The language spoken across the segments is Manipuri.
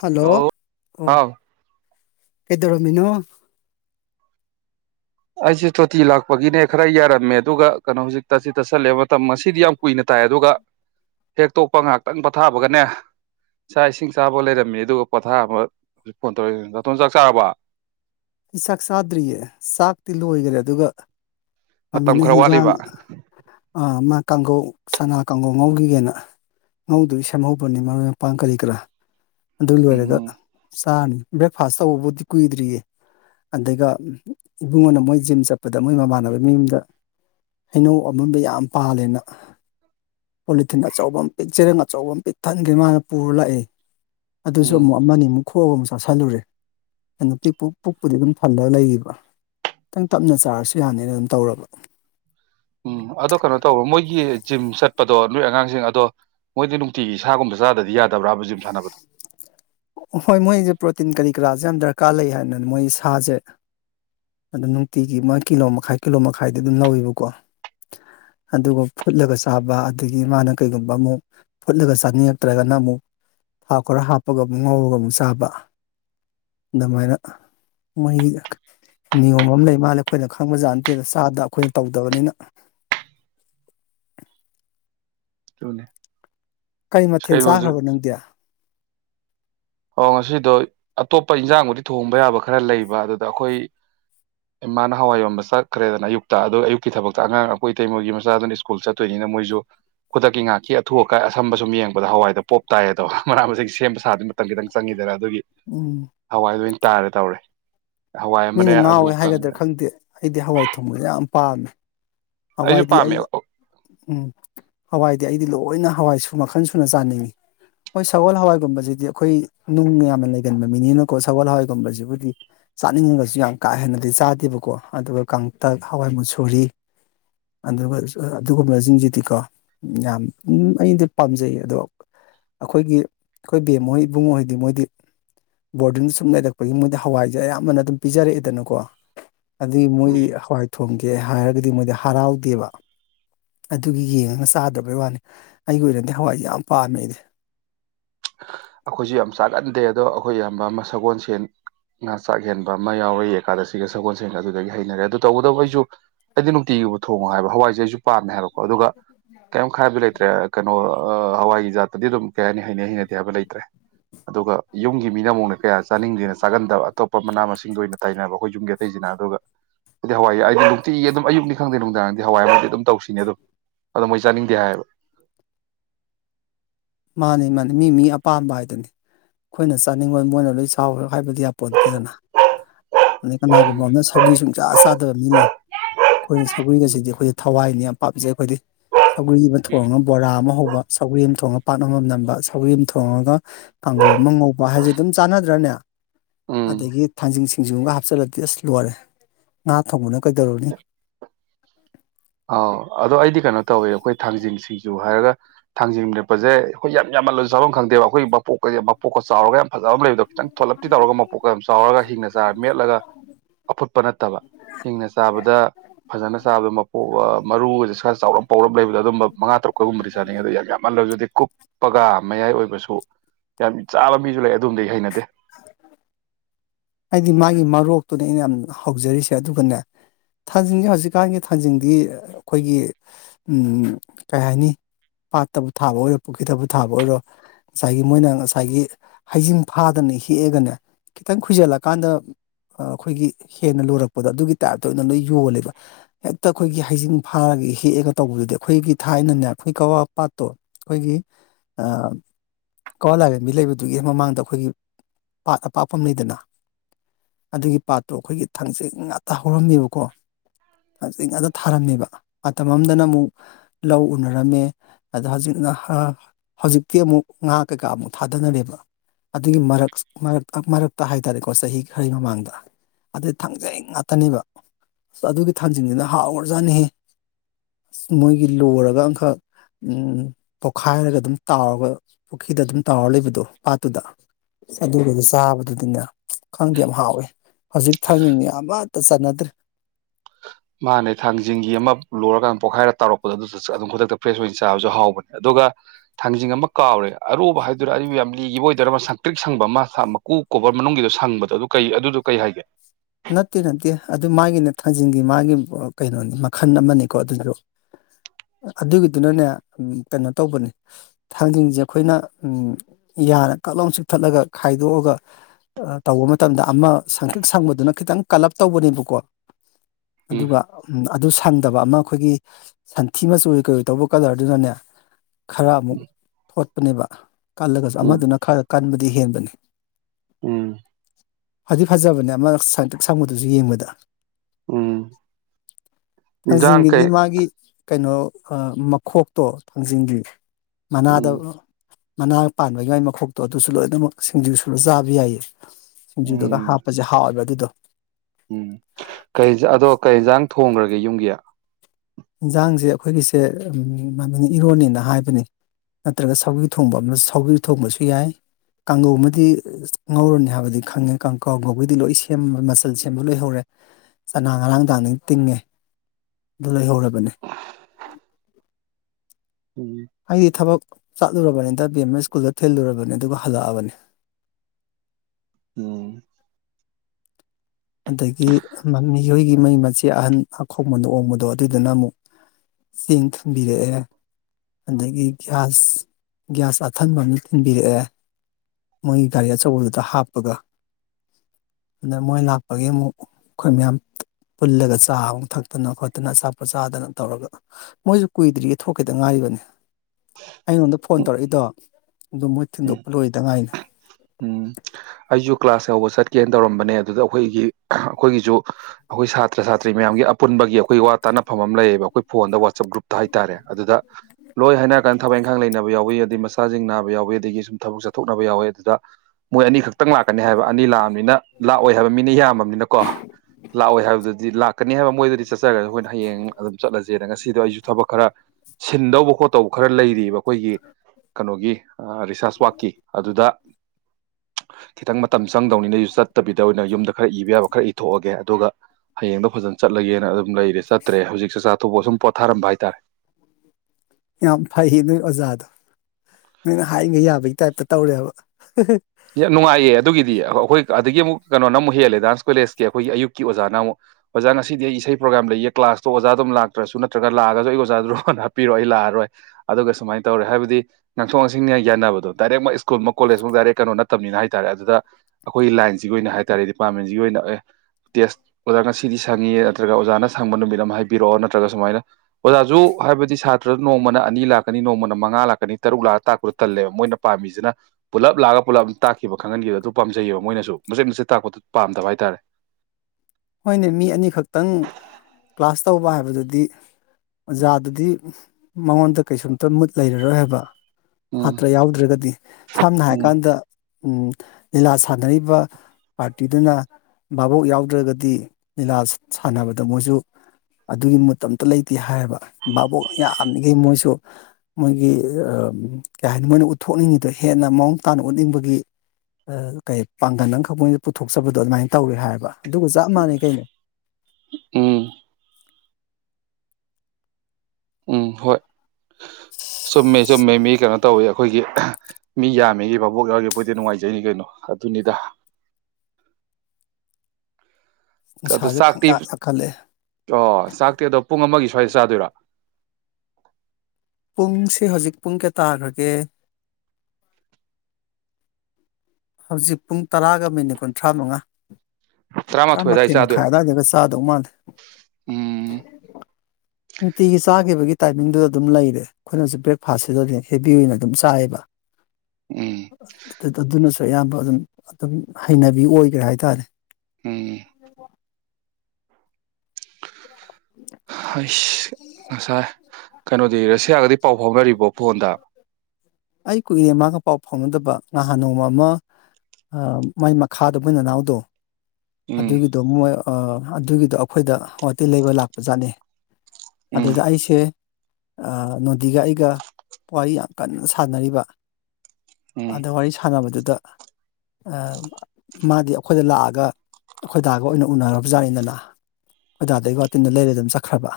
ꯍꯜꯂꯣ ꯑꯣ ꯍꯥꯎ ꯀꯩꯗꯧꯔꯝꯃꯤꯅꯣ ꯑꯩꯁꯦ ꯇꯣꯇꯤ ꯂꯥꯛꯄꯒꯤꯅꯦ ꯈꯔ ꯌꯥꯔꯝꯃꯦ ꯑꯗꯨꯒ ꯀꯩꯅꯣ ꯍꯧꯖꯤꯛ ꯇꯥꯠꯁꯤ ꯇꯁꯤꯜꯂꯦꯕ ꯃꯇꯝ ꯃꯁꯤꯗꯤ ꯌꯥꯝ ꯀꯨꯏꯅ ꯇꯥꯏ ꯑꯗꯨꯒ ꯍꯦꯛ ꯇꯣꯛꯄ ꯉꯥꯏꯍꯥꯛꯇꯪ ꯄꯣꯊꯥꯕꯒꯅꯦ ꯆꯥꯛ ꯏꯁꯤꯡ ꯆꯥꯕ ꯂꯩꯔꯝꯃꯤ ꯑꯗꯨꯒ ꯄꯣꯊꯥ ꯑꯃ ꯍꯧꯖꯤꯛ ꯐꯣꯟ ꯇꯧꯔꯛꯏ ꯇꯥꯇꯣꯟ ꯆꯥꯛ ꯆꯥꯔꯕ ꯑꯩ ꯆꯥꯛ ꯆꯥꯗ꯭ꯔꯤꯌꯦ ꯆꯥꯛꯇꯤ ꯂꯣꯏꯒꯔꯦ ꯑꯗꯨꯒ ꯃꯇꯝ ꯃꯃꯤꯅ ꯈꯔ ꯍꯤꯟꯖꯥꯡ ꯋꯥꯠꯂꯤꯕ ꯑ ꯀꯥꯡꯒꯧ ꯆꯅꯥ ꯀꯥꯡꯒꯧ ꯉꯧꯈꯤꯒꯦꯅ ꯉꯧꯗꯨꯒꯤ ꯁꯦꯝꯍꯧꯕꯅꯤ ꯃꯔꯣꯏ ꯃꯄꯥꯡ ꯀꯔꯤ ꯀꯔꯥ ꯑꯗꯨ ꯂꯣꯏꯔꯒ ꯎꯝ ꯆꯥꯔꯅꯤ ꯕ꯭ꯔꯦꯛꯐꯥꯁ ꯇꯧꯕꯕꯨꯗꯤ ꯀꯨꯏꯗ꯭ꯔꯤꯌꯦ ꯑꯗꯨꯒ ꯏꯕꯨꯡꯉꯣꯅ ꯃꯣꯏ ꯖꯤꯝ ꯆꯠꯄꯗ ꯃꯣꯏ ꯃꯃꯥꯟꯅꯕ ꯃꯌꯨꯝꯗ ꯍꯩꯅꯧ ꯑꯃꯨꯟꯕ ꯌꯥꯝ ꯄꯥꯜꯂꯦꯅ ꯄꯣꯂꯤꯊꯤꯟ ꯑꯆꯧꯕ ꯑꯃ ꯆꯦꯔꯪ ꯑꯆꯧꯕ ꯑꯃ ꯄꯤꯛ ꯊꯟꯈꯩ ꯃꯥꯅ ꯄꯨꯔ ꯂꯥꯛꯑꯦ ꯑꯗꯨꯁꯨ ꯎꯝ ꯑꯃꯨꯛ ꯑꯃꯅꯤꯃꯨꯛ ꯈꯣꯑ ꯑꯃ ꯆꯁꯤꯜꯂꯨꯔꯦ ꯑꯗꯨꯅ ꯄꯨꯛ ꯄꯤꯛ ꯄꯨꯛꯄꯨꯗꯤ ꯑꯗꯨꯝ ꯊꯜꯂꯒ ꯂꯩꯌꯦꯔꯤꯕ ꯈꯤꯇꯪ ꯇꯞꯅ ꯆꯥꯔꯁꯨ ꯌꯥꯅꯤꯅ ꯑꯗꯨꯝ ꯇꯧꯔꯕ ꯎꯝ ꯑꯗꯣ ꯀꯩꯅꯣ ꯇꯧꯕ ꯃꯣꯏꯒꯤ ꯖꯤꯝ ꯆꯠꯄꯗꯣ ꯅꯣꯏ ꯑꯉꯥꯡꯁꯤꯡ ꯑꯗꯣ ꯃꯣꯏꯗꯤ ꯅꯨꯡꯇꯤꯒꯤ ꯁꯥꯒꯨꯝꯕ ꯆꯥꯗꯗꯤ ꯌꯥꯗꯕ꯭ꯔꯥꯕ ꯖꯤꯝ ꯁꯥꯟꯅꯕꯗꯣ ꯍꯣꯏ ꯃꯣꯏꯁꯦ ꯄ꯭ꯔꯣꯇꯤꯟ ꯀꯔꯤ ꯀꯔꯥꯁꯦ ꯌꯥꯝ ꯗꯔꯀꯥꯔ ꯂꯩ ꯍꯥꯏꯅ ꯃꯣꯏ ꯁꯥꯁꯦ ꯑꯗꯨꯝ ꯅꯨꯡꯇꯤꯒꯤ ꯃꯣꯏ ꯀꯤꯂꯣ ꯃꯈꯥꯏ ꯀꯤꯂꯣ ꯃꯈꯥꯏꯗ ꯑꯗꯨꯝ ꯂꯧꯋꯦꯕꯀꯣ ꯑꯗꯨꯒ ꯐꯨꯠꯂꯒ ꯆꯥꯕ ꯑꯗꯒꯤ ꯃꯥꯅ ꯀꯩꯒꯨꯝꯕ ꯑꯃꯨꯛ ꯐꯨꯠꯂꯒ ꯆꯥꯅꯤꯡꯉꯛꯇ꯭ꯔꯒꯅ ꯑꯃꯨꯛ ꯊꯥꯎ ꯈꯔ ꯍꯥꯞꯄ ꯀꯞꯄꯒ ꯑꯃꯨꯛ ꯉꯧꯔꯒ ꯑꯃꯨꯛ ꯆꯥꯕ ꯑꯗꯨꯃꯥꯏꯅ ꯃꯤ ꯅꯤꯌꯣꯝ ꯑꯃ ꯂꯩ ꯃꯥꯜꯂꯦ ꯑꯩꯈꯣꯏꯅ ꯈꯪꯕ ꯖꯥꯠꯅꯠꯇꯦꯗ ꯆꯥꯗ ꯑꯩꯈꯣꯏꯅ ꯇꯧꯗꯕꯅꯤꯅ ꯗꯨꯅꯦ ꯀꯩ ꯃꯊꯦꯜ ꯆꯥꯈ꯭ꯔꯕ ꯅꯪꯗꯤ ꯑꯣ ꯉꯁꯤꯗꯣ ꯑꯇꯣꯞꯄ ꯏꯟꯖꯥꯡꯕꯨꯗꯤ ꯊꯣꯡꯕ ꯌꯥꯕ ꯈꯔ ꯂꯩꯕ ꯑꯗꯨꯗ ꯑꯩꯈꯣꯏ ꯏꯃꯥꯅ ꯍꯋꯥꯏ ꯌꯣꯟꯕ ꯆꯠꯈ꯭ꯔꯦꯗꯅ ꯑꯌꯨꯛꯇ ꯑꯣ ꯑꯌꯨꯛꯀꯤ ꯊꯕꯛꯇ ꯑꯉꯥꯡ ꯑꯩꯈꯣꯏꯇꯩꯃꯣꯏꯒꯤ ꯃꯆꯥꯗꯨꯅ ꯁ꯭ꯀꯨꯜ ꯆꯠꯇꯣꯏꯅꯤꯅ ꯃꯣꯏꯁꯨ ꯈꯨꯗꯛꯀꯤ ꯉꯥꯏꯍꯥꯛꯀꯤ ꯑꯊꯨ ꯑꯀꯥꯏ ꯑꯁꯝꯕ ꯁꯨꯝ ꯌꯦꯡꯕꯗ ꯍꯋꯥꯏꯗꯣ ꯄꯣꯞ ꯇꯥꯏꯌꯦ ꯑꯗꯣ ꯃꯅꯥ ꯃꯁꯤꯡ ꯁꯦꯝꯕ ꯁꯥꯗꯨ ꯇꯪꯗꯪ ꯆꯪꯗꯔ ꯑꯗꯨꯒꯤ ꯎꯝ ꯍꯋꯥꯏꯗꯣ ꯑꯣꯏꯅꯤ ꯇꯥꯔꯦ ꯇꯧꯔꯦ ꯍꯋꯥꯏ ꯃꯤꯅ ꯑꯃꯅꯦ ꯉꯥꯎꯋꯦ ꯑꯂꯨ ꯀꯥꯡꯃꯦꯠ ꯍꯥꯏꯒꯗ꯭ꯔꯥ ꯑꯃ ꯈꯪꯗꯦ ꯑꯩꯗꯤ ꯍꯋꯥꯏ ꯊꯣꯡꯕ ꯌꯥꯝ ꯄꯥꯝꯃꯦ ꯑꯩꯁꯨ ꯍꯋꯥꯏꯗꯤ ꯑꯩ ꯄꯥꯝꯃꯦ ꯎꯝ ꯍꯋꯥꯏꯗꯤ ꯑꯩꯗꯤ ꯂꯣꯏꯅ ꯍꯋꯥꯏꯁꯨ ꯃꯈꯜ ꯁꯨꯅ ꯆꯥꯅꯤꯡꯉꯤ ꯍꯣꯏ ꯁꯒꯣꯜ ꯍꯋꯥꯏꯒꯨꯝꯕꯁꯤꯗꯤ ꯑꯩꯈꯣꯏ ꯅꯨꯡ ꯌꯥꯝꯅ ꯂꯩꯒꯟꯕ ꯃꯤꯅꯤꯅꯀꯣ ꯁꯒꯣꯜ ꯍꯋꯥꯏꯒꯨꯝꯕꯁꯤꯕꯨꯗꯤ ꯆꯥꯅꯤꯡꯉꯒꯁꯨ ꯌꯥꯝ ꯀꯥ ꯍꯦꯟꯅꯗꯤ ꯆꯥꯗꯦꯕꯀꯣ ꯑꯗꯨꯒ ꯀꯥꯡꯇꯛ ꯍꯋꯥꯏ ꯃꯨꯁꯨꯨꯔꯤ ꯑꯗꯨꯒ ꯑꯗꯨꯒꯨꯝꯕꯁꯤꯡꯁꯤꯗꯤꯀꯣ ꯌꯥꯝ ꯑꯗꯤ ꯄꯥꯝꯖꯩ ꯑꯗꯣ ꯑꯩꯈꯣꯏꯒꯤ ꯑꯩꯈꯣꯏ ꯕꯦꯝꯍꯣꯏ ꯏꯕꯨꯡꯍꯣꯏꯗꯤ ꯃꯣꯏꯗꯤ ꯕꯣꯔꯗꯤꯡꯗ ꯁꯨꯝ ꯂꯩꯔꯛꯄꯒꯤ ꯃꯣꯏꯗꯤ ꯍꯋꯥꯏꯁꯦ ꯑꯌꯥꯝꯕ ꯑꯃꯅ ꯑꯗꯨꯝ ꯄꯤꯖꯔꯛꯑꯦꯗꯅꯀꯣ ꯑꯗꯨꯗꯒꯤ ꯃꯣꯏꯗꯤ ꯎꯝ ꯍꯋꯥꯏ ꯊꯣꯡ ꯀꯦ ꯍꯥꯏꯔꯒꯗꯤ ꯃꯣꯏꯗꯤ ꯍꯔꯥꯎꯗꯦꯕ ꯑꯗꯨꯒꯤ ꯌꯦꯡꯉꯒ ꯆꯥꯗꯕꯩ ꯋꯥꯅꯤ ꯑꯩꯒꯤ ꯑꯣꯏꯅꯗꯤ ꯍꯋꯥꯏꯁꯦ ꯌꯥꯝ ꯄꯥꯝꯃꯦ ꯑꯩꯗꯤ ꯑꯩꯈꯣꯏꯁꯨ ꯌꯥꯝ ꯆꯥꯛꯍꯟꯗꯦ ꯑꯗꯣ ꯑꯩꯈꯣꯏ ꯑꯌꯥꯝꯕ ꯑꯃ ꯁꯒꯣꯜ ꯁꯦꯟ ꯉꯥ ꯆꯥꯛ ꯍꯦꯟꯕ ꯑꯃ ꯌꯥꯎꯔ ꯌꯦꯀꯥꯗ ꯁꯤꯒ ꯁꯒꯣꯜ ꯁꯦꯟ ꯑꯗꯨꯗꯒꯤ ꯍꯩꯅꯔꯦ ꯑꯗꯨ ꯇꯧꯕꯇꯕꯨ ꯑꯩꯁꯨ ꯑꯩꯗꯤ ꯅꯨꯡꯇꯤꯒꯤꯒꯨꯝꯕ ꯊꯣꯡꯉꯣ ꯍꯥꯏꯕ ꯍꯋꯥꯏꯁꯦ ꯑꯩꯁꯨ ꯄꯥꯝꯃꯦ ꯍꯥꯏꯕꯀꯣ ꯑꯗꯨꯒ ꯀꯩꯝ ꯈꯥꯏꯕ ꯂꯩ ꯀꯩꯅꯣ ꯍꯋꯥꯏ ꯖꯥꯠꯇꯗꯤ ꯑꯗꯨꯝ ꯀꯩ ꯍꯥꯢꯅꯤ ꯍꯥꯏꯅꯩ ꯍꯩꯅꯗꯦ ꯍꯥꯏꯕ ꯂꯩꯇꯦ ꯑꯗꯨꯒ ꯌꯨꯝꯒꯤ ꯃꯤꯅ ꯑꯃꯨꯛ ꯀꯌꯥ ꯆꯥꯅꯤꯡꯗꯦꯅ ꯆꯥꯒꯟꯗꯕ ꯑꯇꯣꯞꯄ ꯃꯅꯥ ꯃꯁꯤꯡ ꯗ ꯑꯣꯏꯅ ꯇꯩꯅꯅꯕ ꯑꯩꯈꯣꯏ ꯌꯨꯝꯒꯤ ꯑꯇꯩꯁꯤꯅ ꯑꯗꯨꯒ ꯍꯥꯏꯗꯤ ꯍꯋꯥꯏ ꯍꯥꯏꯗꯤ ꯅꯨꯡꯇꯤꯒꯤ ꯑꯗꯨꯝ ꯑꯌꯨꯛꯅꯤ ꯈꯪꯗꯦ ꯅꯨꯡꯗꯥꯡꯗꯤ ꯍꯋꯥꯏ ꯑꯃꯗꯤꯗꯤ ꯑꯗꯨꯝ ꯇꯧꯁꯤꯅꯦ ꯑꯗꯨꯝ ꯑꯗꯨꯝ ꯃꯣꯏ ꯆꯥꯅꯤꯡꯗꯦ ꯍꯥꯏꯌꯦꯕ ꯃꯥꯅꯤ ꯃꯥꯅꯤ ꯃꯤ ꯃꯤ ꯑꯄꯥꯝꯕ ꯍꯥꯏꯗꯨꯅꯤ ꯑꯩꯈꯣꯏꯅ ꯆꯥꯅꯤꯡꯕ ꯃꯣꯏꯅ ꯂꯣꯏ ꯁꯥꯎꯔ ꯍꯥꯏꯕꯗꯤ ꯌꯥꯄꯣꯟꯠꯇꯦꯗꯅ ꯑꯗꯩ ꯀꯅꯥꯒꯨꯝꯕ ꯑꯃꯅ ꯁꯧ ꯆꯥ ꯆꯥꯗꯕ ꯃꯤ ꯂꯩ ꯑꯩꯈꯣꯏꯅ ꯁꯧꯒꯔ꯭ꯤꯁꯤꯗꯤ ꯑꯩꯈꯣꯏꯗꯤ ꯊꯋꯥꯏꯅꯤ ꯌꯥꯝꯅ ꯄꯥꯝꯖꯩ ꯑꯩꯈꯣꯏꯗꯤ ꯁꯧꯒ꯭ꯔꯤ ꯑꯃ ꯊꯣꯡꯉꯒ ꯕꯣꯔꯥ ꯑꯃ ꯍꯧꯕ ꯁꯧꯒꯔ꯭ꯤ ꯑꯃ ꯊꯣꯡꯉꯥ ꯄꯥꯛꯅꯝ ꯑꯃꯥ ꯅꯝꯃꯥꯕ ꯁꯧꯒꯤ ꯑꯃ ꯊꯣꯡꯉꯒ ꯀꯥꯡꯒꯧ ꯑꯃ ꯉꯧꯕ ꯍꯥꯏꯁꯦ ꯑꯗꯨꯝ ꯆꯥꯟꯅꯗ꯭ꯔꯅꯦ ꯎꯝ ꯑꯗꯒꯤ ꯊꯥꯡꯖꯤꯡ ꯁꯤꯡꯖꯨꯒ ꯍꯥꯞꯆꯤꯜꯂꯗꯤ ꯑꯁ ꯂꯣꯏꯔꯦ ꯉꯥ ꯊꯣꯡꯕꯅ ꯀꯩꯗꯧꯔꯅꯤ ꯑꯥꯎ ꯑꯗꯣ ꯑꯩꯗꯤ ꯀꯩꯅꯣ ꯇꯧꯋꯦ ꯑꯩꯈꯣꯏ ꯊꯥꯡꯖꯤꯡ ꯁꯤꯡꯖꯨ ꯍꯥꯏꯔꯒ ꯊꯥꯡꯖꯤꯡ ꯃꯦꯠꯄꯁꯦ ꯑꯩꯈꯣꯏ ꯌꯥꯝ ꯌꯥꯝꯃꯜꯂꯁꯨ ꯆꯥꯐꯝ ꯈꯪꯗꯦꯕ ꯑꯩꯈꯣꯏ ꯃꯄꯣꯛꯀꯁꯦ ꯃꯄꯣꯛꯀ ꯆꯥꯎꯔꯒ ꯌꯥꯝ ꯐꯖꯕ ꯑꯃ ꯂꯩꯕꯗꯣ ꯈꯤꯇꯪ ꯊꯣꯂꯞꯇꯤ ꯇꯧꯔꯒ ꯃꯄꯣꯛꯀ ꯌꯥꯝ ꯆꯥꯎꯔꯒ ꯍꯤꯡꯅ ꯆꯥꯔ ꯃꯦꯠꯂꯒ ꯑꯐꯨꯠꯄ ꯅꯠꯇꯕ ꯍꯤꯡꯅ ꯆꯥꯕꯗ ꯐꯖꯅ ꯆꯥꯕꯗ ꯃꯔꯨꯁ ꯈꯔ ꯆꯥꯎꯔꯞ ꯄꯧꯔꯞ ꯂꯩꯕꯗꯣ ꯑꯗꯨꯝꯕ ꯃꯉꯥ ꯇꯔꯨꯛꯀꯣꯏꯒꯨꯝꯕꯗꯤ ꯁꯥꯥꯅꯤꯡꯉꯦ ꯑꯗꯣ ꯌꯥꯝꯃꯜꯂꯁꯨꯗꯤ ꯀꯨꯞꯄꯒ ꯃꯌꯥꯏ ꯑꯣꯏꯕꯁꯨ ꯌꯥꯝ ꯆꯥꯕ ꯃꯤꯁꯨ ꯂꯩ ꯑꯗꯣꯝꯩ ꯍꯩꯅꯗꯦ [unintelligible] ꯍꯥꯏꯗꯤ ꯃꯥꯒꯤ ꯃꯔꯣꯛꯇꯨꯅꯦ ꯑꯩꯅ ꯌꯥꯝ ꯍꯧꯖꯔꯤꯁꯦ ꯑꯗꯨꯒꯅꯦ ꯊꯥꯡꯖꯤꯡꯁꯦ ꯍꯧꯖꯤꯛꯀꯥꯟꯒꯤ ꯊꯥꯡꯖꯤꯡꯗꯤ ꯑꯩꯈꯣꯏꯒꯤ ꯀꯩ ꯍꯥꯏꯅꯤ ꯄꯥꯠꯇꯕꯨ ꯊꯥꯕ ꯑꯣꯏꯔꯣ ꯄꯨꯈ꯭ꯔꯤꯗꯕꯨ ꯊꯥꯕ ꯑꯣꯏꯔꯣ ꯉꯁꯥꯏꯒꯤ ꯃꯣꯏꯅ ꯉꯁꯥꯏꯒꯤ ꯍꯩꯖꯤꯡ ꯐꯥꯗꯅ ꯍꯦꯛꯑꯒꯅꯦ ꯈꯤꯇꯪ ꯈꯨꯨꯖꯜꯂꯛ ꯀꯥꯟꯗ ꯑꯩꯈꯣꯏꯒꯤ ꯍꯦꯟꯅ ꯂꯔꯛꯄꯗꯣ ꯑꯗꯨꯒꯤ ꯇꯥꯏꯞꯇ ꯑꯣꯏꯅ ꯂꯣꯏ ꯌꯣꯜꯂꯦꯕ ꯍꯦꯛꯇ ꯑꯩꯈꯣꯏꯒꯤ ꯍꯩꯖꯤꯡ ꯐꯥꯔꯒ ꯍꯦꯛꯑꯒ ꯇꯧꯕꯗꯨꯗꯤ ꯑꯩꯈꯣꯏꯒꯤ ꯊꯥꯏꯅꯅꯦ ꯑꯩꯈꯣꯏ ꯀꯋꯥ ꯄꯥꯠꯇꯣ ꯑꯩꯈꯣꯏꯒꯤ ꯀꯋꯥ ꯂꯥꯏꯔꯦꯝꯕꯤ ꯂꯩꯕꯗꯨꯒꯤ ꯃꯃꯥꯡꯗ ꯑꯩꯈꯣꯏꯒꯤ ꯄꯥꯠ ꯑꯄꯥꯛꯄ ꯂꯩꯗꯅ ꯑꯗꯨꯒꯤ ꯄꯥꯠꯇꯣ ꯑꯩꯈꯣꯏꯒꯤ ꯊꯥꯡꯖꯤꯡ ꯉꯥꯛꯇ ꯍꯧꯔꯝꯃꯦꯕꯀꯣ ꯊꯥꯡꯖꯤꯡ ꯉꯥꯛꯇ ꯊꯥꯔꯝꯃꯦꯕ ꯃꯇꯝ ꯑꯃꯗꯅ ꯑꯃꯨꯛ ꯂꯧ ꯎꯅꯔꯝꯃꯦ ꯑꯗ ꯍꯧꯖꯤꯛꯅ ꯍꯧꯖꯤꯛꯇꯤ ꯑꯃꯨꯛ ꯉꯥ ꯀꯩꯀꯥ ꯑꯃꯨꯛ ꯊꯥꯗꯅꯔꯦꯕ ꯑꯗꯨꯒꯤ ꯃꯔꯛ ꯃꯔ ꯃꯔꯛꯇ ꯍꯥꯏꯇꯥꯔꯦꯀꯣ ꯆꯍꯤ ꯈꯔꯒꯤ ꯃꯃꯥꯡꯗ ꯑꯗꯨꯩ ꯊꯥꯡꯖꯦꯡ ꯉꯥꯛꯇꯅꯦꯕ ꯑ ꯑꯗꯨꯒꯤ ꯊꯥꯡꯖꯤꯡꯁꯤꯅ ꯍꯥꯎꯔꯖꯥꯠꯅꯤꯍ ꯑꯁ ꯃꯣꯏꯒꯤ ꯂꯔꯒ ꯑꯃꯈꯛ ꯄꯣꯈꯥꯏꯔꯒ ꯑꯗꯨꯝ ꯇꯥꯎꯔꯒ ꯄꯨꯈ꯭ꯔꯤꯗ ꯑꯗꯨꯝ ꯇꯥꯎꯔ ꯂꯩꯕꯗꯣ ꯄꯥꯠꯇꯨꯗ ꯑꯗꯨꯗꯤ ꯆꯥꯕꯗꯨꯗꯤꯅꯦ ꯈꯪꯗꯤ ꯌꯥꯝ ꯍꯥꯎꯏꯤ ꯍꯧꯖꯤꯛ ꯊꯥꯡꯅꯤꯡ ꯑꯃ ꯆꯥꯅꯗꯔ꯭ꯦ ꯃꯥꯅꯦ ꯊꯥꯡꯖꯤꯡꯒꯤ ꯑꯃ ꯂꯣꯏꯔꯀꯥꯟꯗ ꯄꯣꯛꯈꯥꯏꯔ ꯇꯥꯎꯔꯛꯄꯗ ꯑꯗꯨ ꯑꯗꯨꯝ ꯈꯨꯗꯛꯇ ꯐ꯭ꯔꯦꯁ ꯑꯣꯏꯅ ꯆꯥꯕꯁꯨ ꯍꯥꯎꯕꯅꯦ ꯑꯗꯨꯒ ꯊꯥꯡꯖꯤꯡ ꯑꯃ ꯀꯥꯎꯔꯦ ꯑꯔꯨꯕ ꯍꯥꯏꯗꯨꯔꯥ ꯑꯔꯤꯕ ꯌꯥꯝ ꯂꯤꯒꯤꯈꯤꯕ ꯑꯣꯏꯗꯣꯏꯔꯥ ꯁꯪ ꯄ꯭ꯔꯤꯛ ꯁꯪꯕ ꯑꯃ ꯃꯀꯨ ꯀꯣꯕꯔ ꯃꯅꯨꯡꯒꯤꯗꯣ ꯁꯪꯕꯗꯣ ꯑꯗꯨ ꯀꯩ ꯑꯗꯨꯗꯣ ꯀꯩ ꯍꯥꯏꯒꯦ ꯅꯠꯇꯦ ꯅꯠꯇꯦ ꯑꯗꯨ ꯃꯥꯒꯤꯅꯦ ꯊꯥꯡꯖꯤꯡꯒꯤ ꯃꯥꯒꯤ ꯀꯩꯅꯣꯅꯤ ꯃꯈꯜ ꯑꯃꯅꯤꯀꯣ ꯑꯗꯨꯁꯨ ꯑꯗꯨꯒꯤꯗꯨꯅꯅꯦ ꯀꯩꯅꯣ ꯇꯧꯕꯅꯤ ꯊꯥꯡꯖꯤꯡꯁꯦ ꯑꯩꯈꯣꯏꯅ ꯌꯥꯅ ꯀꯛꯂꯥꯎ ꯆꯨꯞꯛꯊꯠꯂꯒ ꯈꯥꯏꯗꯣꯛꯑꯒ ꯇꯧꯕ ꯃꯇꯝꯗ ꯑꯃ ꯁꯪꯇꯛ ꯁꯪꯕꯗꯨꯅ ꯈꯤꯇꯪ ꯀꯜꯂꯞ ꯇꯧꯕꯅꯦꯕꯀꯣ ꯎꯝ ꯑꯗꯨꯒ ꯑꯗꯨ ꯁꯪꯗꯕ ꯑꯃ ꯑꯩꯈꯣꯏꯒꯤ ꯁꯟꯊꯤ ꯃꯆꯨ ꯀꯩ ꯇꯧꯕ ꯀꯂꯔꯗꯨꯅꯅꯦ ꯈꯔ ꯑꯃꯨꯛ ꯊꯣꯠꯄꯅꯦꯕ ꯀꯜꯂꯒꯁꯨ ꯎꯝ ꯎꯝ ꯑꯃꯗꯨꯅ ꯈꯔ ꯀꯟꯕꯗꯤ ꯍꯦꯟꯕꯅꯦ ꯎꯝ ꯐꯗꯤ ꯐꯖꯕꯅꯦ ꯑꯃ ꯃꯇꯤꯛ ꯁꯥꯡꯕꯗꯨꯁꯨ ꯌꯦꯡꯕꯗ ꯎꯝ ꯏꯟꯖꯥꯡ ꯍꯁꯤꯡꯒꯤꯗꯤ ꯀꯩ ꯃꯥꯒꯤ ꯀꯩꯅꯣ ꯃꯈꯣꯛꯇꯣ ꯊꯥꯡꯖꯤꯟꯈꯤ ꯃꯅꯥꯗ ꯎꯝ ꯃꯅꯥ ꯄꯥꯟꯕꯒꯤ ꯃꯥꯏ ꯃꯈꯣꯛꯇꯣ ꯑꯗꯨꯁꯨ ꯂꯣꯏꯅꯃꯛ ꯁꯤꯡꯖꯨ ꯁ ꯆꯥꯕ ꯌꯥꯏꯌꯦ ꯁꯤꯡꯖꯨꯗꯨꯒ ꯎꯝ ꯍꯥꯞꯄꯁꯦ ꯍꯥꯎꯋꯦꯕ ꯑꯗꯨꯗꯣ ꯎꯝ ꯀꯩ ꯑꯗꯣ ꯀꯩꯟꯖꯥꯡ ꯊꯣꯡꯈ꯭ꯔꯒꯦ ꯌꯨꯝꯒꯤ ꯏꯟꯁꯥꯡꯁꯦ ꯑꯩꯈꯣꯏꯒꯤꯁꯦ ꯃꯃꯤꯡ ꯏꯔꯣꯅꯦꯅ ꯍꯥꯏꯕꯅꯤ ꯅꯠꯇ꯭ꯔꯒ ꯁꯧꯕꯤ ꯊꯣꯡꯕ ꯁꯥꯎꯒꯤ ꯊꯣꯡꯕꯁꯨ ꯌꯥꯏ ꯀꯥꯡꯉꯧ ꯑꯃꯗꯤ ꯉꯧꯔꯅꯤ ꯍꯥꯏꯕꯗꯤ ꯈꯪꯉꯦ ꯀꯥꯡ ꯉꯧꯕꯗꯤ ꯂꯣꯏ ꯁꯦꯝꯃ ꯃꯆꯜ ꯁꯦꯝꯕ ꯂꯣꯏꯍꯧꯔꯦ ꯆꯅꯥ ꯉꯔꯥꯡꯗꯥꯥꯡꯗꯒꯤ ꯇꯤꯡꯉꯦ ꯑꯗꯨ ꯂꯣꯏꯍꯧꯔꯕ ꯃꯅꯦ ꯎꯝ ꯑꯩꯗꯤ ꯊꯕꯛ ꯆꯠꯂꯨꯔꯕꯅꯤꯗ ꯕꯤ ꯑꯦꯝ ꯑꯦ ꯁ꯭ꯀꯨꯜꯗ ꯊꯤꯜꯂꯨꯔꯕꯅꯤ ꯑꯗꯨꯒ ꯍꯜꯂꯛꯑꯕꯅꯤ ꯎꯝ ꯑꯗꯒꯤ ꯃꯤꯑꯣꯏꯒꯤ ꯃꯩ ꯃꯆꯦ ꯑꯍꯟ ꯑꯈꯣꯡꯕꯗ ꯑꯣꯡꯕꯗꯣ ꯑꯗꯨꯏꯗꯨꯅ ꯑꯃꯨꯛ ꯆꯦꯡ ꯊꯝꯕꯤꯔꯛꯑꯦ ꯑꯗꯒꯤ ꯒ꯭ꯌꯥꯁ ꯒ꯭ꯌꯥꯁ ꯑꯊꯟꯕ ꯑ ꯑꯃ ꯊꯤꯟꯕꯤꯔꯛꯑꯦ ꯃꯣꯏꯒꯤ ꯒꯥꯔꯤ ꯑꯆꯧꯕꯗꯨꯗ ꯍꯥꯞꯄꯒ ꯑꯗ ꯃꯣꯏ ꯑꯩꯒꯤ ꯑꯃꯨꯛ ꯑꯩꯈꯣꯏ ꯃꯌꯥꯝ ꯄꯨꯜꯂꯒ ꯆꯥꯕꯃꯨꯛ ꯊꯛꯇꯅ ꯈꯣꯠꯇꯅ ꯑꯆꯥꯄꯣꯠ ꯆꯥꯗꯅ ꯇꯧꯔꯒ ꯃꯣꯏꯁꯨ ꯀꯨꯏꯗ꯭ꯔꯤꯌꯦ ꯊꯣꯛꯈꯤꯗ ꯉꯥꯏꯔꯤꯕꯅꯤ ꯑꯩꯉꯣꯟꯗ ꯐꯣꯟ ꯎꯝ ꯇꯧꯔꯛꯏꯗꯣ ꯑꯗꯨ ꯃꯣꯏ ꯎꯝ ꯊꯤꯟꯗꯣꯛꯄ ꯂꯣꯏꯗ ꯉꯥꯏꯅ ꯎꯝ ꯑꯩꯁꯨ ꯀ꯭ꯂꯥꯁ ꯌꯧꯕ ꯆꯠꯀꯦꯅ ꯇꯧꯔꯝꯕꯅꯦ ꯑꯗꯨꯗ ꯑꯩꯈꯣꯏꯒꯤ ꯑꯩꯈꯣꯏꯒꯤꯁꯨ ꯑꯩꯈꯣꯏ ꯁꯥꯇ꯭ꯔ ꯁꯥꯇ꯭ꯔꯤ ꯃꯌꯥꯝꯒꯤ ꯑꯄꯨꯟꯕꯒꯤ ꯑꯩꯈꯣꯏ ꯋꯥ ꯇꯥꯟꯅꯐꯝ ꯑꯃ ꯂꯩꯌꯦꯕ ꯑꯩꯈꯣꯏ ꯐꯣꯟꯗ ꯋꯥꯆꯞ ꯒ꯭ꯔꯨꯞ ꯇ ꯍꯥꯏꯇꯥꯔꯦ ꯑꯗꯨꯗ ꯂꯣꯏ ꯍꯥꯏꯅꯔ ꯀꯥꯟꯗ ꯊꯕꯛ ꯏꯪꯈꯥꯡ ꯂꯩꯅꯕ ꯌꯥꯎꯋꯤ ꯍꯥꯏꯗꯤ ꯃꯁ ꯆꯁꯤꯡ ꯅꯥꯕ ꯌꯥꯎꯋꯤ ꯑꯗꯒꯤ ꯁꯨꯝ ꯊꯕꯛ ꯆꯠꯊꯣꯛꯅꯕ ꯌꯥꯎꯋꯤ ꯑꯗꯨꯗ ꯃꯣꯏ ꯑꯅꯤꯈꯛꯇ ꯈꯤꯇꯪ ꯂꯥꯛꯀꯅꯤ ꯍꯥꯏꯕ ꯑꯅꯤ ꯂꯥꯛꯑꯕꯅꯤꯅ ꯂꯥꯛꯑꯣꯏ ꯍꯥꯏꯕ ꯃꯤꯅ ꯌꯥꯝꯃꯕꯅꯤꯅꯀꯣ ꯂꯥꯛꯑꯣꯏ ꯍꯥꯏꯕꯗꯨꯗꯤꯥꯛ ꯀꯠꯛꯀꯅꯤ ꯍꯥꯏꯕ ꯃꯣꯏꯗꯗꯤ ꯆꯠꯆꯔꯒꯁꯨ ꯑꯩꯈꯣꯏꯅ ꯍꯌꯦꯡ ꯑꯗꯨꯝ ꯆꯠꯂꯁꯦꯅ ꯉꯁꯤꯗꯣ ꯑꯩꯁꯨ ꯊꯕꯛ ꯈꯔ ꯁꯤꯟꯗꯧꯕ ꯈꯣꯠꯇꯧꯕ ꯈꯔ ꯂꯩꯔꯤꯕ ꯑꯩꯈꯣꯏꯒꯤ ꯀꯩꯅꯣꯒꯤ ꯔꯤꯁꯥꯔꯁ ꯋꯥꯋꯛꯀꯤ ꯑꯗꯨꯗ ꯈꯤꯇꯪ ꯃꯇꯝ ꯆꯪꯗꯧꯅꯤꯅ ꯆꯠꯇꯕꯤꯗ ꯑꯣꯏꯅ ꯌꯨꯝꯗ ꯈꯔ ꯏꯕ ꯌꯥꯕ ꯈꯔ ꯏꯊꯣꯛꯑꯒꯦ ꯑꯗꯨꯒ ꯍꯌꯦꯡꯗꯣ ꯐꯖꯅ ꯆꯠꯂꯒꯦꯅ ꯑꯗꯨ ꯂꯩꯔꯦ ꯆꯠꯇ꯭ꯔꯦ ꯍꯧꯖꯤꯛ ꯆ ꯆꯥꯊꯣꯛꯧꯕ ꯁꯨꯝ ꯄꯣꯊꯥꯔꯝꯕ ꯍꯥꯏꯇꯥꯔꯦ ꯅꯪꯅ ꯍꯥꯏꯉ ꯌꯥꯕꯒꯤ ꯇꯥꯏꯞꯇ ꯇꯧꯔꯦꯕ ꯌꯥꯝ ꯅꯨꯡꯉꯥꯏꯌꯦ ꯑꯗꯨꯒꯤꯗꯤ ꯑꯩꯈꯣꯏ ꯑꯗꯨꯒꯤ ꯑꯃꯨꯛ ꯀꯩꯅꯣꯅ ꯑꯃꯨꯛ ꯍꯦꯜꯂꯦ ꯗꯥꯟꯁ ꯀꯣꯂꯦꯖꯀꯤ ꯑꯩꯈꯣꯏꯒꯤ ꯑꯌꯨꯛꯀꯤ ꯑꯣꯖꯥꯅ ꯑꯃꯨꯛ ꯑꯣꯖꯥ ꯉꯁꯤꯗꯤ ꯑꯩ ꯏꯁꯩ ꯄ꯭ꯔꯣꯒꯥ꯭ꯔꯥꯝ ꯂꯩꯌꯦꯦ ꯀ꯭ꯂꯥꯁꯇꯣ ꯑꯣꯖꯥ ꯑꯗꯨꯝ ꯂꯥꯛꯇ꯭ꯔꯁꯨ ꯅꯠꯇ꯭ꯔꯒ ꯂꯥꯛꯑꯒꯁꯨ ꯑꯩ ꯑꯣꯖꯥꯗꯨ ꯔꯣꯟ ꯍꯥꯄꯤꯔꯣ ꯑꯩ ꯂꯥꯛꯑꯔꯣꯏ ꯑꯗꯨꯒ ꯁꯨꯃꯥꯏꯅ ꯇꯧꯔꯦ ꯍꯥꯏꯕꯗꯤ ꯉꯥꯡꯊꯣꯛ ꯉꯥꯡꯁꯤꯡꯅꯤꯅ ꯌꯥꯅꯕꯗꯣ ꯗꯥꯏꯔꯦꯛꯃꯛꯛ ꯁ꯭ꯀꯨꯜꯃ ꯀꯣꯂꯦꯖꯃꯨꯛ ꯗꯥꯏꯔꯦꯛ ꯀꯩꯅꯣ ꯅꯠꯇꯕꯅꯤꯅ ꯍꯥꯏꯇꯥꯔꯦ ꯑꯗꯨꯗ ꯑꯩꯈꯣꯏꯒꯤ ꯂꯥꯏꯟꯁꯤꯒꯤ ꯑꯣꯏꯅ ꯍꯥꯏ ꯇꯥꯔꯦ ꯗꯤꯄꯥꯔꯠꯃꯦꯟꯁꯤꯒꯤ ꯑꯣꯏꯅ ꯑꯦ ꯇꯦꯁ ꯑꯣꯖꯥ ꯉꯁꯤꯗꯤ ꯁꯪꯉ ꯅꯠꯇ꯭ꯔꯒ ꯑꯣꯖꯥꯅ ꯁꯪꯕ ꯅꯨꯃꯤꯠ ꯑꯃ ꯍꯥꯏꯕꯤꯔꯛꯑꯣ ꯅꯠꯇ꯭ꯔꯒ ꯁꯨꯃꯥꯏꯅ ꯑꯣꯖꯥꯁꯨ ꯍꯥꯏꯕꯗꯤ ꯁꯥꯇ꯭ꯔ ꯅꯣꯡꯃꯅ ꯑꯅꯤ ꯂꯥꯛꯀꯅꯤ ꯅꯣꯡꯃꯅ ꯃꯉꯥ ꯂꯥꯛꯀꯅꯤ ꯇꯔꯨꯛ ꯂꯥꯛꯑ ꯇꯥꯛꯄꯗ ꯇꯜꯂꯦꯕ ꯃꯣꯏꯅ ꯄꯥꯝꯃꯤꯁꯤꯅ ꯄꯨꯂꯞ ꯂꯥꯛꯑꯒ ꯄꯨꯂꯞ ꯇꯥꯛꯈꯤꯕ ꯈꯪꯍꯟꯈꯤꯕꯗ ꯑꯗꯨ ꯄꯥꯝꯖꯩꯌꯦꯕ ꯃꯣꯏꯅꯁꯨ ꯃꯆꯦꯠ ꯃꯆꯦꯠ ꯇꯥꯛꯄꯗꯨ ꯄꯥꯝꯗꯕ ꯍꯥꯏꯇꯥꯔꯦ ꯍꯣꯏꯅꯦ ꯃꯤ ꯑꯅꯤꯈꯛꯇꯪ ꯀ꯭ꯂꯥꯁ ꯇꯧꯕ ꯍꯥꯏꯕꯗꯨꯗꯤ ꯑꯣꯖꯥꯗꯗꯤ ꯃꯉꯣꯟꯗ ꯀꯩꯁꯨꯝꯇ ꯃꯨꯠ ꯂꯩꯔꯔꯣꯏ ꯍꯥꯏꯕ ꯎꯝ ꯍꯥꯠꯇ꯭ꯔ ꯌꯥꯎꯗ꯭ꯔꯒꯗꯤ ꯁꯝꯅ ꯍꯥꯏꯔ ꯎꯝ ꯀꯥꯟꯗ ꯎꯝ ꯂꯤꯂꯥ ꯁꯥꯟꯅꯔꯤꯕ ꯄꯥꯔꯇꯤꯗꯨꯅ ꯚꯥꯕꯣꯛ ꯌꯥꯎꯗ꯭ꯔꯒꯗꯤ ꯗꯤ ꯂꯤꯂꯥ ꯁꯥꯟꯅꯕꯗ ꯃꯣꯏꯁꯨ ꯑꯗꯨꯒꯤ ꯃꯇꯨꯠ ꯑꯝꯇ ꯂꯩꯇꯦ ꯍꯥꯏꯌꯦꯕ ꯚꯥꯕꯣꯛꯅ ꯌꯥꯝꯃꯤꯈꯩ ꯃꯣꯏꯁꯨ ꯃꯣꯏꯒꯤ ꯀꯩ ꯍꯥꯏꯅꯤ ꯃꯣꯏꯅ ꯎꯠꯊꯣꯛꯅꯤꯡꯉꯤꯗꯣ ꯍꯦꯟꯅ ꯃꯑꯣꯡ ꯇꯥꯅ ꯎꯠꯅꯤꯡꯕꯒꯤ ꯀꯩ ꯄꯥꯡꯒꯜ ꯑꯃꯈꯛ ꯃꯣꯏꯅ ꯄꯨꯊꯣꯛꯆꯕꯗꯣ ꯑꯗꯨꯃꯥꯏꯅ ꯇꯧꯋꯤ ꯍꯥꯏꯕ ꯑꯗꯨ ꯆꯞ ꯃꯥꯟꯅꯩ ꯀꯩꯅꯩꯅ ꯎꯝ ꯎꯝ ꯍꯣꯏ ꯁꯃꯦ ꯁꯣꯃꯦ ꯃꯤ ꯀꯩꯅꯣ ꯇꯧꯋꯤ ꯑꯩꯈꯣꯏꯒꯤ ꯃꯤ ꯌꯥꯝꯃꯤꯒꯤ ꯚꯥꯕꯣꯛ ꯌꯥꯎꯒꯕꯨꯗꯤ ꯅꯨꯡꯉꯥꯏꯖꯩꯅꯤ ꯀꯩꯅꯣ ꯑꯗꯨꯅꯤꯗ ꯑꯗꯨ ꯅꯨꯡꯁꯥꯁꯦ ꯆꯥꯛꯇꯤ ꯈꯪꯌꯥꯛ ꯌꯥꯛꯈꯠꯂꯛꯑꯦ ꯑꯣ ꯆꯥꯛꯇꯤ ꯑꯗꯣ ꯄꯨꯡ ꯑꯃꯒꯤꯁꯨ ꯁꯍꯤꯁꯗꯨꯨꯔꯥ ꯄꯨꯡꯁꯦ ꯍꯧꯖꯤꯛ ꯄꯨꯡ ꯀꯌꯥ ꯇꯥꯈ꯭ꯔꯒꯦ ꯍꯧꯖꯤꯛ ꯄꯨꯡ ꯇꯔꯥꯒ ꯃꯤꯅꯤꯠ ꯀꯨꯟꯊ꯭ꯔꯥ ꯃꯉꯥ ꯇꯔꯥꯃꯥꯊꯣꯏ ꯑꯗꯨꯋꯥꯏ ꯃꯊ ꯃ ꯆꯥꯗꯣꯏꯔꯥ ꯈꯥꯏꯗꯒ ꯁꯥꯗꯧꯃꯗ ꯎꯝ ꯅꯨꯡꯇꯤꯒꯤ ꯆꯥꯈꯤꯕꯒꯤ ꯇꯥꯏꯃꯤꯡꯗꯨꯗ ꯑꯗꯨꯝ ꯂꯩꯔꯦ ꯑꯩꯈꯣꯏꯅꯁꯨ ꯕ꯭ꯔꯦꯛꯐꯥꯁꯁꯤꯗꯗꯤ ꯍꯦꯚ ꯑꯣꯏꯅ ꯑꯗꯨꯝ ꯆꯥꯏꯌꯦꯕ ꯎꯝ ꯑꯗꯨꯅ ꯑꯌꯥꯝꯕ ꯑꯗꯨꯝ ꯑꯗꯨꯝ ꯍꯩꯅꯕꯤ ꯑꯣꯏꯈ꯭ꯔꯦ ꯍꯥꯏꯇꯥꯔꯦ ꯎꯝ ꯍꯁ ꯉꯁꯥꯏ ꯀꯩꯅꯣꯗꯤ ꯔꯁꯤꯌꯥꯒꯗꯤ ꯄꯥꯎ ꯐꯥꯎꯅꯔꯤꯕꯣ ꯐꯣꯟꯗ ꯑꯩ ꯀꯨꯏꯔꯦ ꯃꯥꯒ ꯄꯥꯎ ꯐꯥꯎꯅꯗꯕ ꯅꯍꯥꯟ ꯅꯣꯡꯃ ꯑꯃ ꯃꯥꯏ ꯃꯈꯥꯗ ꯃꯣꯏ ꯅꯅꯥꯎꯗꯣ ꯎꯝ ꯑꯗꯨꯒꯤꯗꯣ ꯃꯣꯏ ꯑꯗꯨꯒꯤꯗꯣ ꯑꯩꯈꯣꯏꯗ ꯋꯥꯇꯤ ꯂꯩꯕ ꯂꯥꯛꯄꯖꯥꯠꯅꯤ ꯎꯝ ꯑꯗꯨꯗ ꯑꯩꯁꯦ ꯅꯣꯗꯤꯒ ꯑꯩꯒ ꯋꯥꯔꯤ ꯌꯥꯝ ꯀꯟꯅ ꯁ ꯁꯥꯟꯅꯔꯤꯕ ꯎꯝ ꯑꯗ ꯋꯥꯔꯤ ꯁꯥꯟꯅꯕꯗꯨꯗ ꯃꯥꯗꯤ ꯑꯩꯈꯣꯏꯗ ꯂꯥꯛꯑꯒ ꯑꯩꯈꯣꯏꯗꯥꯒ ꯑꯣꯏꯅ ꯎꯅ꯭ꯔꯔꯕꯖꯥꯠꯅꯤꯗꯅ ꯑꯩꯈꯣꯏꯗꯥꯗꯒꯤ ꯋꯥꯇꯤꯟꯗꯣ ꯂꯩꯔ ꯑꯗꯨꯝ ꯆꯠꯈ꯭ꯔꯕ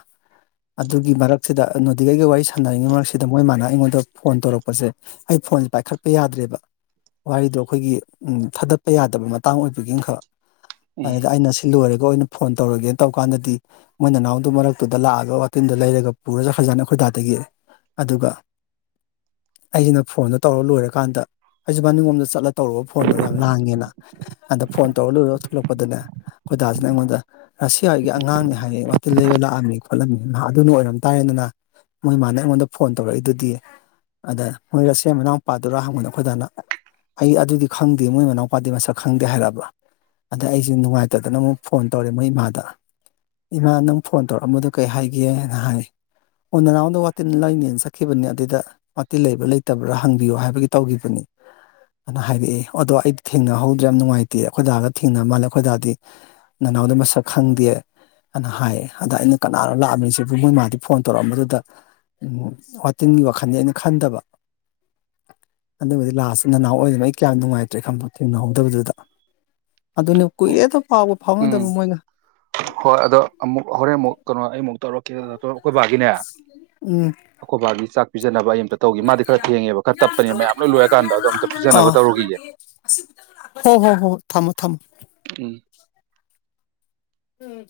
ꯑꯗꯨꯒꯤ ꯃꯔꯛꯁꯤꯗ ꯅꯣꯗꯤꯒꯩꯒ ꯋꯥꯔꯤ ꯁꯥꯟꯅꯔꯤꯉꯩ ꯃꯔꯛꯁꯤꯗ ꯃꯣꯏ ꯃꯥꯅ ꯑꯩꯉꯣꯟꯗ ꯐꯣꯟ ꯇꯧꯔꯛꯄ ꯄꯁꯦ ꯑꯩ ꯐꯣꯟꯁꯦ ꯄꯥꯏꯈꯠꯄ ꯌꯥꯗ꯭ꯔꯦꯕ ꯋꯥꯔꯤꯗꯣ ꯑꯩꯈꯣꯏꯒꯤ ꯊꯥꯗꯠꯄ ꯌꯥꯗꯕ ꯃꯇꯥꯡ ꯑꯣꯏꯕꯒꯤꯅꯈꯛ ꯎꯝ ꯑꯗꯨꯗ ꯑꯩꯅ ꯁꯤ ꯂꯣꯏꯔꯒ ꯑꯣꯏꯅ ꯐꯣꯟ ꯇꯧꯔꯒꯦꯅ ꯇꯧꯀꯥꯟꯗꯗꯤ ꯃꯣꯏ ꯅꯅꯥꯎꯗꯨ ꯃꯔꯛꯇꯨꯗ ꯂꯥꯛꯑꯒ ꯋꯥꯇꯤꯟꯗꯨꯣ ꯂꯩꯔꯒ ꯄꯨꯔꯁꯨ ꯍꯖꯥꯟꯅ ꯑꯩꯈꯣꯏꯗꯥꯗ ꯌꯦꯔꯦ ꯑꯗꯨꯒ ꯑꯩꯁꯤꯅ ꯐꯣꯟꯗꯣ ꯇꯧꯔ ꯂꯣꯏꯔꯀꯥꯟꯗ ꯑꯩꯁꯨꯕꯥꯅꯤꯡꯂꯣꯝꯗ ꯆꯠꯂ ꯇꯧꯔꯨꯕ ꯐꯣꯟꯗꯣ ꯌꯥꯝ ꯂꯥꯡꯉꯦꯅ ꯑꯗ ꯐꯣꯟ ꯇꯧꯔ ꯂꯣꯏꯔꯒ ꯊꯣꯛꯂꯛꯄꯗꯅꯦ ꯍꯣꯏꯗꯥꯁꯤꯅ ꯑꯩꯉꯣꯟꯗ ꯔꯁꯤꯌꯥꯣꯏꯒꯤ ꯑꯉꯥꯡꯅꯤ ꯍꯥꯏꯌꯦ ꯋꯥꯇꯤꯟ ꯂꯩꯕ ꯂꯥꯛꯑꯝꯃꯤ ꯈꯣꯠꯂꯝꯃꯤ ꯑꯗꯨꯅ ꯑꯣꯏꯔꯝ ꯇꯥꯔꯦꯅꯤꯅ ꯃꯣꯏ ꯏꯃꯥꯅ ꯑꯩꯉꯣꯟꯗ ꯐꯣꯟ ꯇꯧꯔꯛꯏꯗꯨꯗꯤ ꯑꯗ ꯃꯣꯏꯔꯁꯦ ꯃꯅꯥꯎꯨꯄꯥꯗꯨꯔ ꯍꯪꯕꯅ ꯑꯩꯈꯣꯏꯗꯥꯅ ꯑꯩ ꯑꯗꯨꯗꯤ ꯈꯪꯗꯦ ꯃꯣꯏ ꯃꯅꯥꯎꯄꯥꯗꯤ ꯃꯁꯛ ꯈꯪꯗꯦ ꯍꯥꯏꯔꯛꯑꯕ ꯑꯗ ꯑꯩꯁꯦ ꯅꯨꯡꯉꯥꯏꯇꯗꯅ ꯑꯃꯨꯛ ꯐꯣꯟ ꯇꯧꯔꯦ ꯃꯣꯏ ꯏꯃꯥꯗ ꯏꯃꯥ ꯅꯪ ꯐꯣꯟ ꯇꯧꯔꯛꯑꯝꯕꯗꯣ ꯀꯩ ꯍꯥꯏꯒꯦꯅ ꯍꯥꯏ ꯑꯣ ꯅꯅꯥꯎꯣꯟꯗ ꯋꯥꯇꯤꯟ ꯂꯩꯅꯦꯅ ꯆꯠꯈꯤꯕꯅꯤ ꯑꯗꯨꯏꯗ ꯇꯤ ꯂꯩꯕ꯭ꯔꯥ ꯂꯩꯇꯕ꯭ꯔꯥ ꯍꯪꯕꯤꯌꯣ ꯍꯥꯏꯕꯒꯤ ꯇꯧꯒꯤꯈꯤꯕꯅꯤ ꯑꯗꯨꯅ ꯍꯥꯏꯔꯛꯑꯦ ꯑꯗꯣ ꯑꯩꯗꯤ ꯊꯦꯡꯅꯍꯧꯗ꯭ꯔꯦ ꯌꯥꯝ ꯅꯨꯡꯉꯥꯏꯇꯦ ꯑꯩꯈꯣꯏꯗꯥꯒ ꯊꯦꯡꯅꯕ ꯃꯥꯜꯂꯦ ꯑꯩꯈꯣꯏꯗꯥꯗꯤ ꯅꯅꯥꯎꯗ ꯃꯁꯛ ꯈꯪꯗꯦ ꯑꯅ ꯍꯥꯏꯌꯦ ꯑꯗ ꯑꯩꯅ ꯀꯅꯥꯅ ꯂꯥꯛꯑꯝꯃꯤꯁꯤꯕ ꯃꯣꯏ ꯃꯥꯗꯤ ꯐꯣꯟ ꯇꯧꯔꯛꯑꯝꯕꯗꯨꯗ ꯎ ꯋꯥꯇꯤꯟꯒꯤ ꯋꯥꯈꯜꯅꯤ ꯑꯩꯅ ꯈꯟꯗꯕ ꯑꯗꯨꯕꯨꯗꯤ ꯂꯥꯁꯇ ꯅꯍꯎ ꯑꯣꯏꯕꯃꯛ ꯑꯩ ꯀꯌꯥꯝ ꯅꯨꯡꯉꯥꯏꯇ꯭ꯔꯦ ꯈꯟꯕ ꯊꯦꯡꯅꯍꯧꯗꯕꯗꯨꯗ ꯑꯗꯨꯅꯦ ꯍꯣ ꯀꯨꯏꯔꯦꯗ ꯐꯥꯎꯕ ꯎꯝ ꯐꯥꯎꯉꯗꯕ ꯃꯣꯏꯅ ꯍꯣꯏ ꯑꯗꯣ ꯑꯃꯨꯛ ꯍꯣꯔꯦꯟ ꯑꯃꯨꯛ ꯀꯩꯅꯣ ꯑꯩ ꯑꯃꯨꯛ ꯇꯧꯔꯛꯀꯦ ꯑꯩꯀꯣꯏꯕꯥꯒꯤꯅꯦ ꯑꯩꯈꯣꯏꯕꯥꯒꯤ ꯆꯥꯛ ꯄꯤꯖꯅꯕ ꯑꯦꯝ ꯂꯣꯏꯔꯀꯥꯟꯗ ꯑꯗꯣ ꯑꯝꯇ ꯑ ꯄꯤꯖꯅꯕ ꯇꯧꯔꯨꯈꯤꯒꯦ ꯍꯣ ꯍꯣ ꯍꯣ ꯍ ꯊꯝꯃꯣ ꯊꯝꯃꯣ ꯎꯝ ꯎꯝ